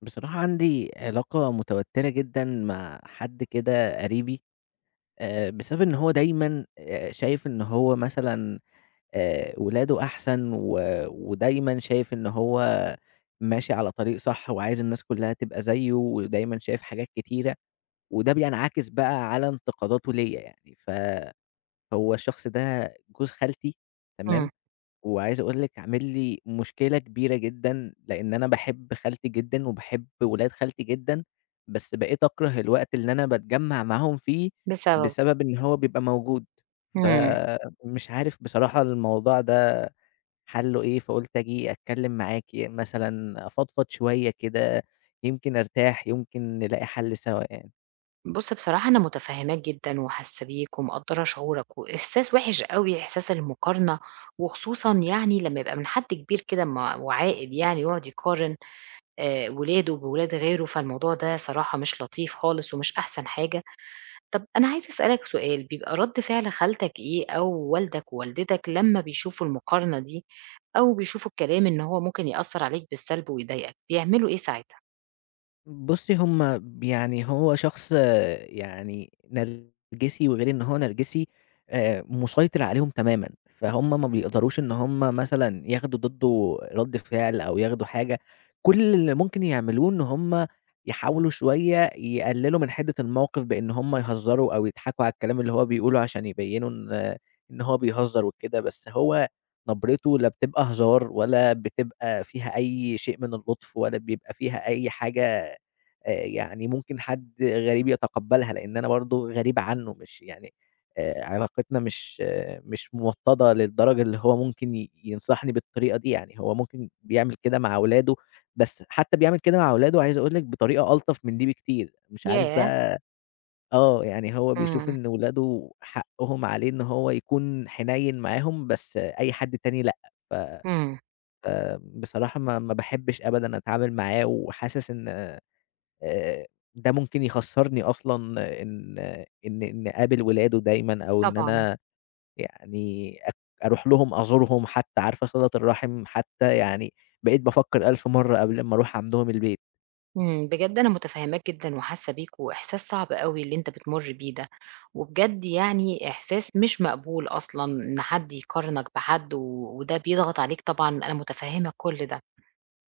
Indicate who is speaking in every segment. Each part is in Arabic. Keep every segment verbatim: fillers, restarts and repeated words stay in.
Speaker 1: بصراحة عندي علاقة متوترة جدًا مع حد كده قريبي، آآ بسبب إن هو دايمًا آآ شايف إن هو مثلًا، آآ ولاده أحسن و ودايمًا شايف إن هو ماشي على طريق صح وعايز الناس كلّها تبقى زيه، ودايمًا شايف حاجات كتيرة، وده بينعكس بقى على انتقاداته ليّا يعني، فهو الشخص ده جوز خالتي، تمام،
Speaker 2: إمم.
Speaker 1: وعايز أقول لِك عامل لي مشكلة كبيرة جدًا، لإن أنا باحب خالتي جدًا وباحب ولاد خالتي جدًا، بس بقيت أكره الوقت اللي أنا باتجمّع معاهم فيه،
Speaker 2: بسببه.
Speaker 1: بسبب إن هو بيبقى موجود،
Speaker 2: إمم.
Speaker 1: فمش عارف بصراحة الموضوع ده حلُّه إيه، فقُلت آجي أتكلّم معاكِ مثلًا، أفضفض شوية كده يمكن أرتاح، يمكن نلاقي حل سوا يعني.
Speaker 2: بُصّ بصراحة أنا متفهّماك جدًا وحاسّة بيك ومقدّرة شعورك، وإحساس وِحِش أوي إحساس المقارنة، وخصوصًا يعني لمّا يبقى من حد كبير كده م وعاقل يعني ويقعد يقارن، آآ ولاده بولاد غيره، فالموضوع ده صراحة مش لطيف خالص ومش أحسن حاجة، طب أنا عايزة أسألك سؤال، بيبقى رد فعل خالتك إيه أو والدك ووالدتك لمّا بيشوفوا المقارنة دي، أو بيشوفوا الكلام إن هو ممكن يأثّر عليك بالسلب ويضايقك، بيعملوا إيه ساعتها؟
Speaker 1: بُصّي هُم ب يعني هو شخص يعني نرجسي، وغير إن هو نرجسي آآ، مُسيطِر عليهم تمامًا، فهُم ما بيقدَرش إن هُم مثلًا ياخدوا ضِدّه رَد فِعل أو ياخدوا حاجة، كلّ اللي ممكن يعملوه إن هُم يحاولوا شويّة يقلّلوا من حِدّة الموقِف بإن هُم يهزّروا أو يضحَكوا على الكلام اللي هو بيقوله عشان يبيّنوا إن إن هو بيهزّر وكده، بس هو نَبرته لا بتبقى هزار ولا بتبقى فيها أي شيء من اللُّطف ولا بيبقى فيها أي حاجة آآ، يعني ممكن حد غريب يتقبّلها لإن أنا برضه غريب عنّه، مش يعني آآ علاقتنا مش مش موطَّدَة للدرجة اللي هو ممكن ي ينصَحني بالطريقة دي يعني، هو ممكن بيعمل كده مع ولاده، بس حتى بيعمل كده مع ولاده عايز اقول لِك بطريقة ألطف من دي بكتير، مش عارف
Speaker 2: ياه!
Speaker 1: بقى آه يعني هو بيشوف
Speaker 2: إمم.
Speaker 1: إن ولاده حقّهم عليه إن هو يكون حنيّن معاهم بس أي حد تاني لأ، ف ف
Speaker 2: إمم.
Speaker 1: آمم بصراحة ما ما باحبّش أبدًا اتعامل معاه وحاسس إن آآ ده ممكن يخسّرني أصلًا إن إن إن أقابل ولاده دايمًا أو إن
Speaker 2: طبعًا.
Speaker 1: أنا يعني أك أرُوح لهم أزورهم حتى، عارفة صِلة الرحِم حتى، يعني بقيت بافكر 1.000 مرّة قبْل ما أرُوح عَندهم البيت.
Speaker 2: إمم، بجد أنا متفهّماك جدًا وحاسّة بيك وإحساس صعب أوي اللي أنت بتمر بيه ده، وبجد يعني إحساس مش مقبول أصلًا إن حد يقارنك بحد، وده بيضغط عليك طبعًا أنا متفهمة كلّ ده،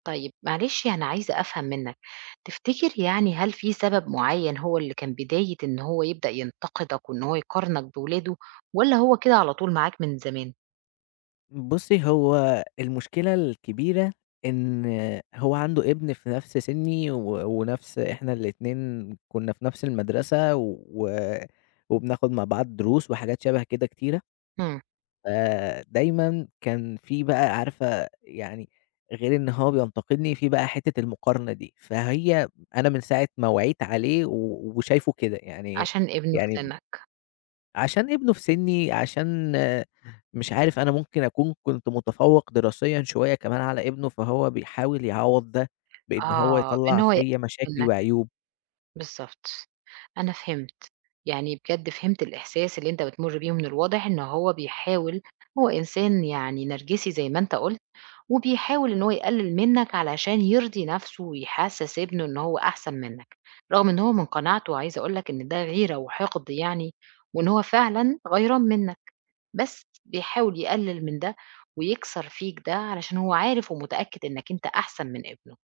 Speaker 2: طيب معلش أنا عايزة أفهم منك، تفتكر يعني هل في سبب معيّن هو اللي كان بداية إن هو يبدأ ينتقدك وإن هو يقارنك بولاده، والّا هو كده على طول معاك من زمان؟
Speaker 1: بُصّي هو المشكلة الكبيرة، إن هو عنده إبن في نفْس سني و ونفْس إحنا الإتنين كنا في نفْس المدرسة، و وبناخد مع بعض دروس وحاجات شبه كده كتيرة
Speaker 2: إمم.
Speaker 1: آآ دايمًا كان في بَقى عارفة يعني، غير إن هو بينتقدني في بقى حتّة المقارنة دي، فهي أنا من ساعة ما وعيت عليه و وشايفه كده، يعني
Speaker 2: عشان ابنه في
Speaker 1: يعني
Speaker 2: سنّك.
Speaker 1: عشان ابنه في سني، عشان مش عارف أنا ممكن أكون كنت متفوّق دراسيًا شوية كمان على ابنه، فهو بيحاول يعوّض ده، بإن هو
Speaker 2: آه إن
Speaker 1: يَطلَّع
Speaker 2: هو ي
Speaker 1: فيّا مشاكل
Speaker 2: منك،
Speaker 1: وعيوب.
Speaker 2: بالضبط، أنا فهمت، يعني بجد فهمت الإحساس اللي أنت بتمر بيه، ومن الواضح إنه هو بيحاول هو إنسان يعني نرجسي زي ما أنت قُلت، وبيحاول إنه هو يقلّل منك علشان يرضي نفْسه ويحسّس ابنه إن هو أحسن منك، رغم إن هو من قناعته عايزة أقول لك إن ده غيرة وحقد يعني، وإن هو فعلًا غَيران منك، بس بيحاول يقلّل من ده ويكسر فيك ده علشان هو عارف ومتأكد إنك أنت أحسن من ابنه،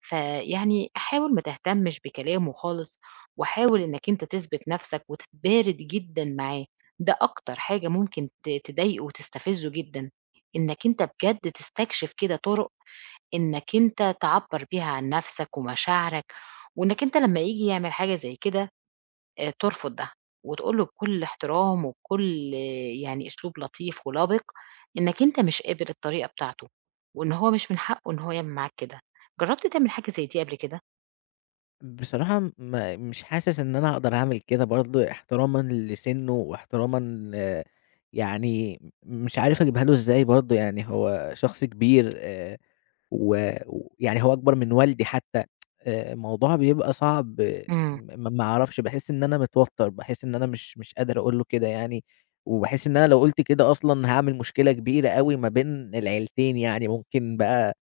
Speaker 2: فيعني حاول ما تهتمّش بكلامه خالص، وحاول إنك أنت تثبت نفْسك وتتبارد جدًا معاه، ده أكتر حاجة ممكن ت تضايقه وتستفزه جدًا، إنك أنت بجد تستكشف كده طُرُق إنك أنت تعبّر بيها عن نفْسك ومشاعرك، وإنك أنت لمّا ييجي يعمل حاجة زي كده، ترفض ده، وتقول له بكلّ احترام وكلّ يعني أسلوب لطيف ولبق، إنك أنت مش قابل الطريقة بتاعته، وإن هو مش من حقه إن هو يعمل معاك كده، جرّبت تعمل حاجة زي دي قبل كده؟
Speaker 1: بصراحة م مش حاسِس إن أنا أقدر أعمل كده برضه احترامًا لسِنُّه واحترامًا ل يعني م مش عارف أجيبها له إزاي برضه يعني هو شخص كبير آآ و ويعني هو أكبر من والدي حتّى الموضوع بيبقى صعب
Speaker 2: إمم.
Speaker 1: م ما أعرفش باحِس إن أنا متوتَّر، باحِس إن أنا مش مش قادر أقول له كده يعني وباحِس إن أنا لو قُلت كده أصلًا، هاعمل مشكلة كبيرة أوي ما بين العيلتين، يعني ممكن بقى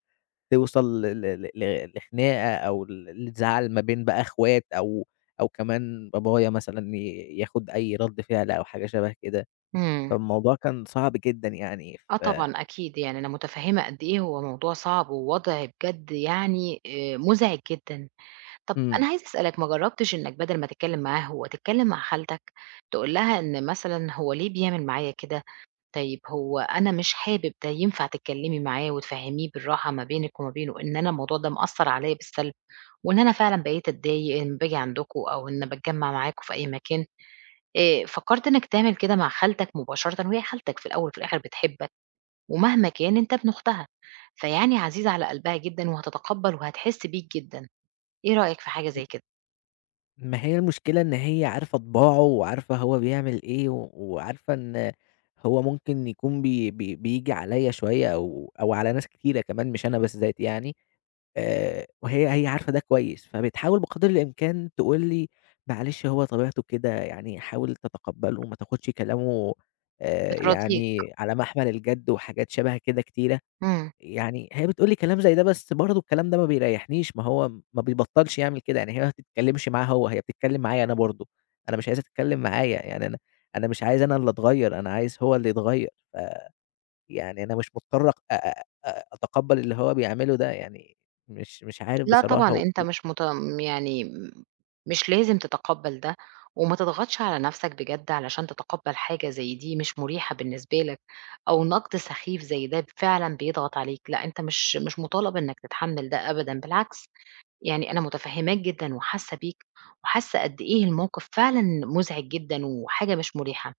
Speaker 1: توصل ل ل ل لخناقة أو ل لزعل ما بين بقى إخوات أو أو كمان بابايا مثلًا ي ياخُد أي رَد فِعل أو حاجة شَبه كده،
Speaker 2: إمم.
Speaker 1: فالموضوع كان صعب جدًا يعني.
Speaker 2: آه
Speaker 1: ف
Speaker 2: طبعًا، أكيد. يعني أنا مُتفهِّمة قد إيه هو موضوع صعب ووضع بجد يعني آآ مُزعج جدًا. طَب
Speaker 1: إمم.
Speaker 2: أنا عايزة أسألك ما جرّبتش إنّك بَدَل ما تتكلِّم معاه هو، تتكلِّم مع خالتك؟ تقول لها إن مثلًا هو ليه بيعمل معايا كده؟ طيب، هو أنا مش حابب ده، ينفع تتكلِّمي معاه وتفهميه بالراحة ما بينِك وما بينه إن أنا الموضوع ده مأثّر عليّا بالسلب وإن أنا فعلًا بقيت أتضايق إن باجي عندكم أو إن باتجمّع معاكم في أي مكان؟ اآ فكّرت إنّك تعمل كده مع خالتك مباشرةً وهي خالتك في الأول وفي الآخِر بتحبك ومهما كان أنت ابن أختها، فيعني عزيز على قلبها جدًا وهتتقبّل وهتحِس بيك جدًا، إيه رأيك في حاجة زي
Speaker 1: [unintelligible]
Speaker 2: كده؟
Speaker 1: ما هي المشكلة إن هي عارفة طِباعه وعارفة هو بيعمل إيه و وعارفة إن هو ممكن يكون بي بي بييجي عليَّ شوية أو أو على ناس كتيرة كمان مش أنا بالذات يعني آآ، وهي هي عارفة ده كويس فبتحاول بقدْر الإمكان تقول لي: "معلِش، هو طبيعته كده، يعني حاول تتقبّله، ما تاخدش كلامه آآ
Speaker 2: بتراضيك.
Speaker 1: يعني على محمَل الجَد." وحاجات شَبه كده كتيرة.
Speaker 2: امم.
Speaker 1: يعني هي بتقول لي كلام زي ده بس برضه الكلام ده ما بيريّحنيش، ما هو ما بيبطّلش يعمل كده، يعني هي ما بتتكلّمش معاه هو، هي بتتكلّم معايا أنا برضه، أنا مش عايزها تتكلّم معايا، يعني أنا أنا مش عايز أنا اللي أتغيّر، أنا عايز هو اللي يتغيّر، ف يعني أنا مش مُضطر أ أ أ أتقبّل اللي هو بيعمله ده، يعني مش مش عارف
Speaker 2: لأ طبعًا،
Speaker 1: بصراحة و
Speaker 2: أنت
Speaker 1: و
Speaker 2: مش مت م يعني م مش لازم تتقبّل ده وما تضغَطش على نفْسك بجد علشان تتقبّل حاجة زي دي مش مُريحة بالنسبة لك أو نقْد سخيف زي ده فعلًا بيضغط عليك، لأ أنت مش مش مُطالَب إنك تتحمّل ده أبدًا، بالعكس يعني أنا متفهّماك جدًا وحاسّة بيك وحاسّة قد إيه الموقِف فعلًا مُزعِج جدًا وحاجة مش مُريحة.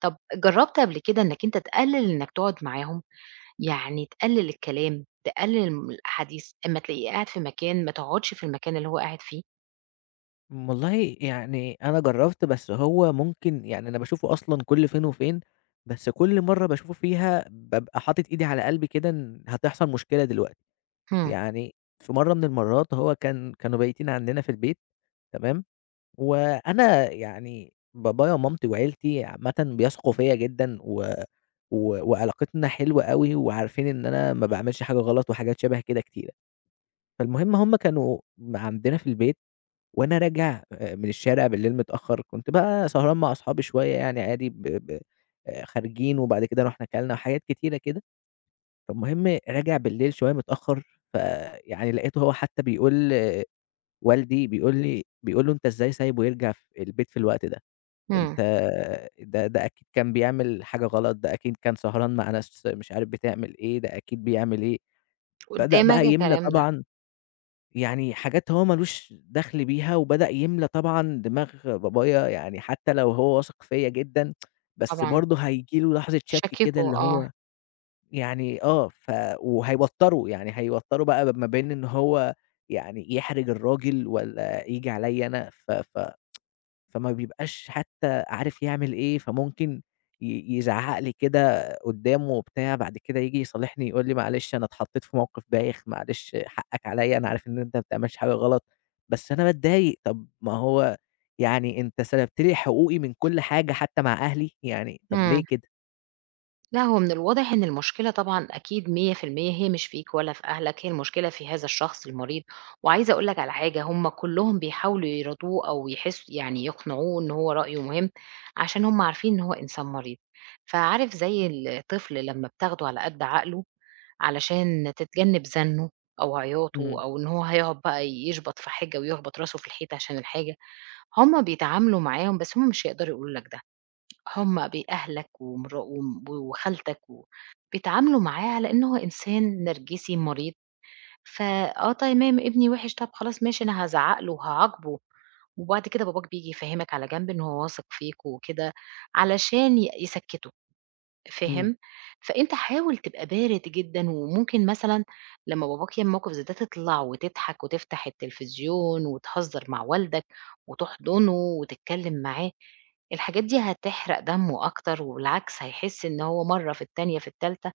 Speaker 2: طَب جرّبت قبل كده إنك أنت تقلّل إنك تقعُد معاهم. يعني تقلّل الكلام، تقلّل من الأحاديث، أمّا تلاقيه قاعد في مكان ما تقعُدش في المكان اللي هو قاعد فيه؟
Speaker 1: م والله يعني أنا جرّبت، بس هو ممكن يعني أنا باشوفه أصلًا كل فين وفين، بس كل مرّة باشوفه فيها بابقى حاطط إيدي على قلبي كده إن هتحصل مشكلة دلوقتي،
Speaker 2: إمم.
Speaker 1: يعني في مرّة من المرّات هو كان كانوا بايتين عندنا في البيت، تمام؟ وأنا يعني بابايا ومامتي وعيلتي عامةً بيثقوا فيّا جدًا، و و وعلاقتنا حلوة أوي، وعارفين إن أنا ما باعملش حاجة غلط وحاجات شَبه كده كتيرة، فالمهم هُم كانوا م عندنا في البيت وأنا راجع آآ من الشارع بالليل متأخر، كنت بقى سهران مع اصحابي شويّة يعني عادي، ب ب آآ، خارجين وبعد كده روُحنا كَلنا وحاجات كتيرة كده، فالمهم راجع بالليل شويّة متأخر، فيعني لقيته هو حتى بيقول والدي، بيقول لي بيقول له: "أنت إزاي سايبه يرجع ف البيت في الوقت ده؟"
Speaker 2: إمم.
Speaker 1: أنت ده ده ده أكيد كان بيعمل حاجة غلط، ده أكيد كان سهران مع ناس مش عارف بتعمل إيه، ده أكيد بيعمل إيه، بدأ
Speaker 2: قدّامك
Speaker 1: بقى يملى
Speaker 2: الكلام ده؟
Speaker 1: طبعًا يعني حاجات هو ما لوش دَخل بيها، وبدأ يملى طبعًا دماغ بابايا، يعني حتى لو هو واثق فيّا جدًا بس
Speaker 2: طبعًا.
Speaker 1: برضه هييجي له لحظة شَك كده،
Speaker 2: شكّكُه
Speaker 1: اللي
Speaker 2: آه.
Speaker 1: هو يعني آه، ف وهيوتره، يعني هيوتره بقى ب ما بين إن هو يعني يحرِج الراجل، والّا ييجي عليّا أنا، ف ف فما بيبقاش حتى عارف يعمل إيه، فممكن ي يزعّق لي كده قدّامه وبتاع، بعد كده ييجي يصالحني يقول لي معلش أنا اتحطّيت في موقف بايخ، معلش حَقك عليّا، أنا عارف إن أنت ما بتعملش حاجة غلط بس أنا باتضايق، طب ما هو يعني أنت سَلبت لي حقوقي من كل حاجة حتى مع أهلي، يعني طب ليه
Speaker 2: إمم.
Speaker 1: كده؟
Speaker 2: لأ، هو من الواضح إن المشكلة طبعًا أكيد مِيّة في المِيّة هي مش فيك ولا في أهلك، هي المشكلة في هذا الشخص المريض، وعايزة أقول لك على حاجة، هُم كُلّهم بيحاولوا يراضوه أو يحس يعني يقنعوه إنه هو رأيُه مُهم، عشان هُم عارفين إن هو إنسان مريض، فعارف زي الطفل لمّا بتاخدُه على قد عقلُه، علشان تتجنّب زَنُّه أو عياطُه
Speaker 1: إمم.
Speaker 2: أو إن هو هيقعد بَقى يشبط في حاجة ويخبط راسُه في الحيطة عشان الحاجة، هُم بيتعاملوا معاهم بس هُم مش هيقدروا يقولوا لك ده، هُم بأهلك ومرا و وخالتك و بيتعاملوا معاه على إن هو إنسان نرجسي مريض، ف آه تمام ابني وحِّش، طَب خلاص ماشي أنا هازعق له وهاعاقبُه، وبعد كده باباك بييجي يفهمك على جنب إن هو واثق فيك وكده، علشان ي يسكّّتُه،
Speaker 1: امم.
Speaker 2: فاهم؟ فأنت حاول تبقى بارد جدًا، وممكن مثلًا لمّا باباك يعمل موقف زي ده، تطلع وتضحك وتفتح التلفزيون وتهزر مع والدك، وتحضنُه وتتكلِّم معاه، الحاجات دي هتحرق دمُه أكتر، وبالعكس هيحِسّ إن هو مَرّة في التانية في التالتة،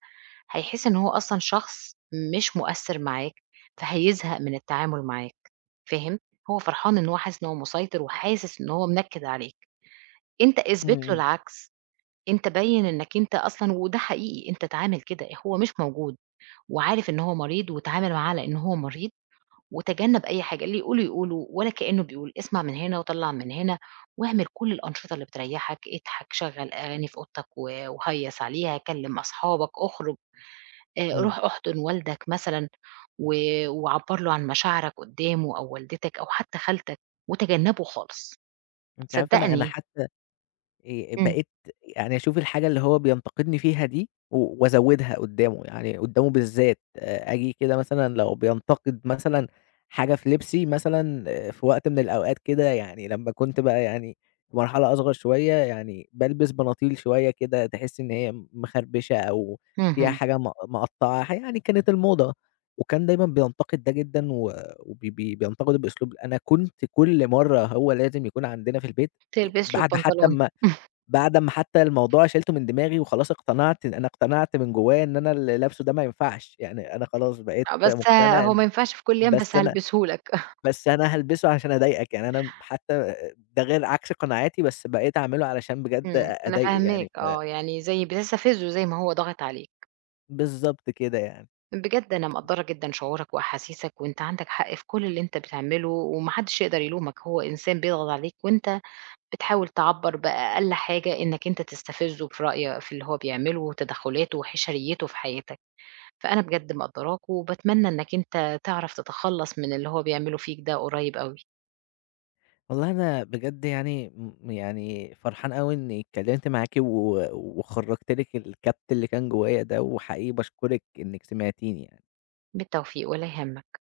Speaker 2: هيحِسّ إن هو أصلًا شخص مش مؤثّر معاك، فهيزهق من التعامُل معاك، فاهم؟ هو فرحان إن هو حاسِس إن هو مُسيطر، وحاسِس إن هو منكِد عليك، أنت
Speaker 1: امم،
Speaker 2: اثبت لُه
Speaker 1: امم.
Speaker 2: العكس، أنت بيّن إنك أنت أصلًا وده حقيقي أنت اتعامل كده، هو مش موجود، وعارف إن هو مريض، واتعامل معاه على إن هو مريض، وتجنب أي حاجة، اللي يقوله يقوله، ولا كأنه بيقول اسمع من هنا وطلّع من هنا، واعمل كُلّ الأنشطة اللي بتريحّك، اضحك شَغَّل أغاني في أوضتك و وهيص عليها، كلِّم أصحابك، اخرُج آآ
Speaker 1: امم.
Speaker 2: روح أحضًن والدك مثلًا، و وعبّر لُه عن مشاعرك قدامُه، أو والدتك أو حتى خالتك وتجنبُه خالص،
Speaker 1: أنتِ عارفة أنا أنا
Speaker 2: صدقني
Speaker 1: حتّى آآ
Speaker 2: إمم.
Speaker 1: بقيت يعني أشوف الحاجة اللي هو بينتقدني فيها دي، و وأزوّدها قُدّامُه يعني قُدّامُه بالذات، آجي كده مثلًا لو بينتقد مثلًا حاجة في لبسي، مثلًا في وقت من الأوقات كده، يعني لمّا كنت بقى يعني في مرحلة أصغر شوية، يعني بالبس بناطيل شوية كده تحِسِّي إن هي مخربشة، أو فيها
Speaker 2: اهم.
Speaker 1: حاجة م مقطّعة، يعني كانت الموضة، وكان دايمًا بينتقد ده جدًا، وب بينتقده بأسلوب أنا كنت كُلّ مَرّة هو لازم يكون عندنا في البيت، آآ
Speaker 2: تلبِس له
Speaker 1: بعد حتى
Speaker 2: البنطلون.
Speaker 1: أما بعد أما حتى الموضوع شيلتُه من دماغي وخلاص اقتنعت، أنا اقتنعت من جوايا إن أنا اللي لابسه ده ما ينفعش، يعني أنا خلاص بقيت
Speaker 2: آه، بس آآ
Speaker 1: مُقتنع
Speaker 2: هو ما
Speaker 1: إن
Speaker 2: ينفعش في كُلّ الايام
Speaker 1: بس
Speaker 2: بس
Speaker 1: أنا
Speaker 2: هالبسه لك.
Speaker 1: بس أنا هالبسًه عشان أضايقك، يعني أنا م حتى آآ ده غير عكس قناعاتي، بس بقيت أعملُه علشان بجد
Speaker 2: إمم،
Speaker 1: أ
Speaker 2: أنا
Speaker 1: أضايقُه يعني
Speaker 2: فاهماك
Speaker 1: ف
Speaker 2: آه، يعني زي بتستفزُه زي ما هو ضاغط عليك.
Speaker 1: بالضبط كده يعني.
Speaker 2: بجد أنا مقدّرة جدًا شعورك وأحاسيسك، وأنت عندك حق في كُلّ اللي أنت بتعمله، وما حدش يقدر يلومك، هو إنسان بيضغط عليك، وأنت بتحاول تعبّر بأقل حاجة، إنك أنت تستفزُه في رأي في اللي هو بيعمله، وتدخلاته وحشريته في حياتك، فأنا بجد مقدّراك، وباتمنى إنك أنت تعرف تتخلص من اللي هو بيعمله فيك ده قريب أوي.
Speaker 1: والله أنا بجد يعني م يعني فرحان أوي إني اتكّلمت معاكِ، و وخرّجت لِك الكبت اللي كان جوايا ده، وحقيقي باشكرِك إنِك سمعتِيني يعني.
Speaker 2: بالتوفيق، ولا يهمك.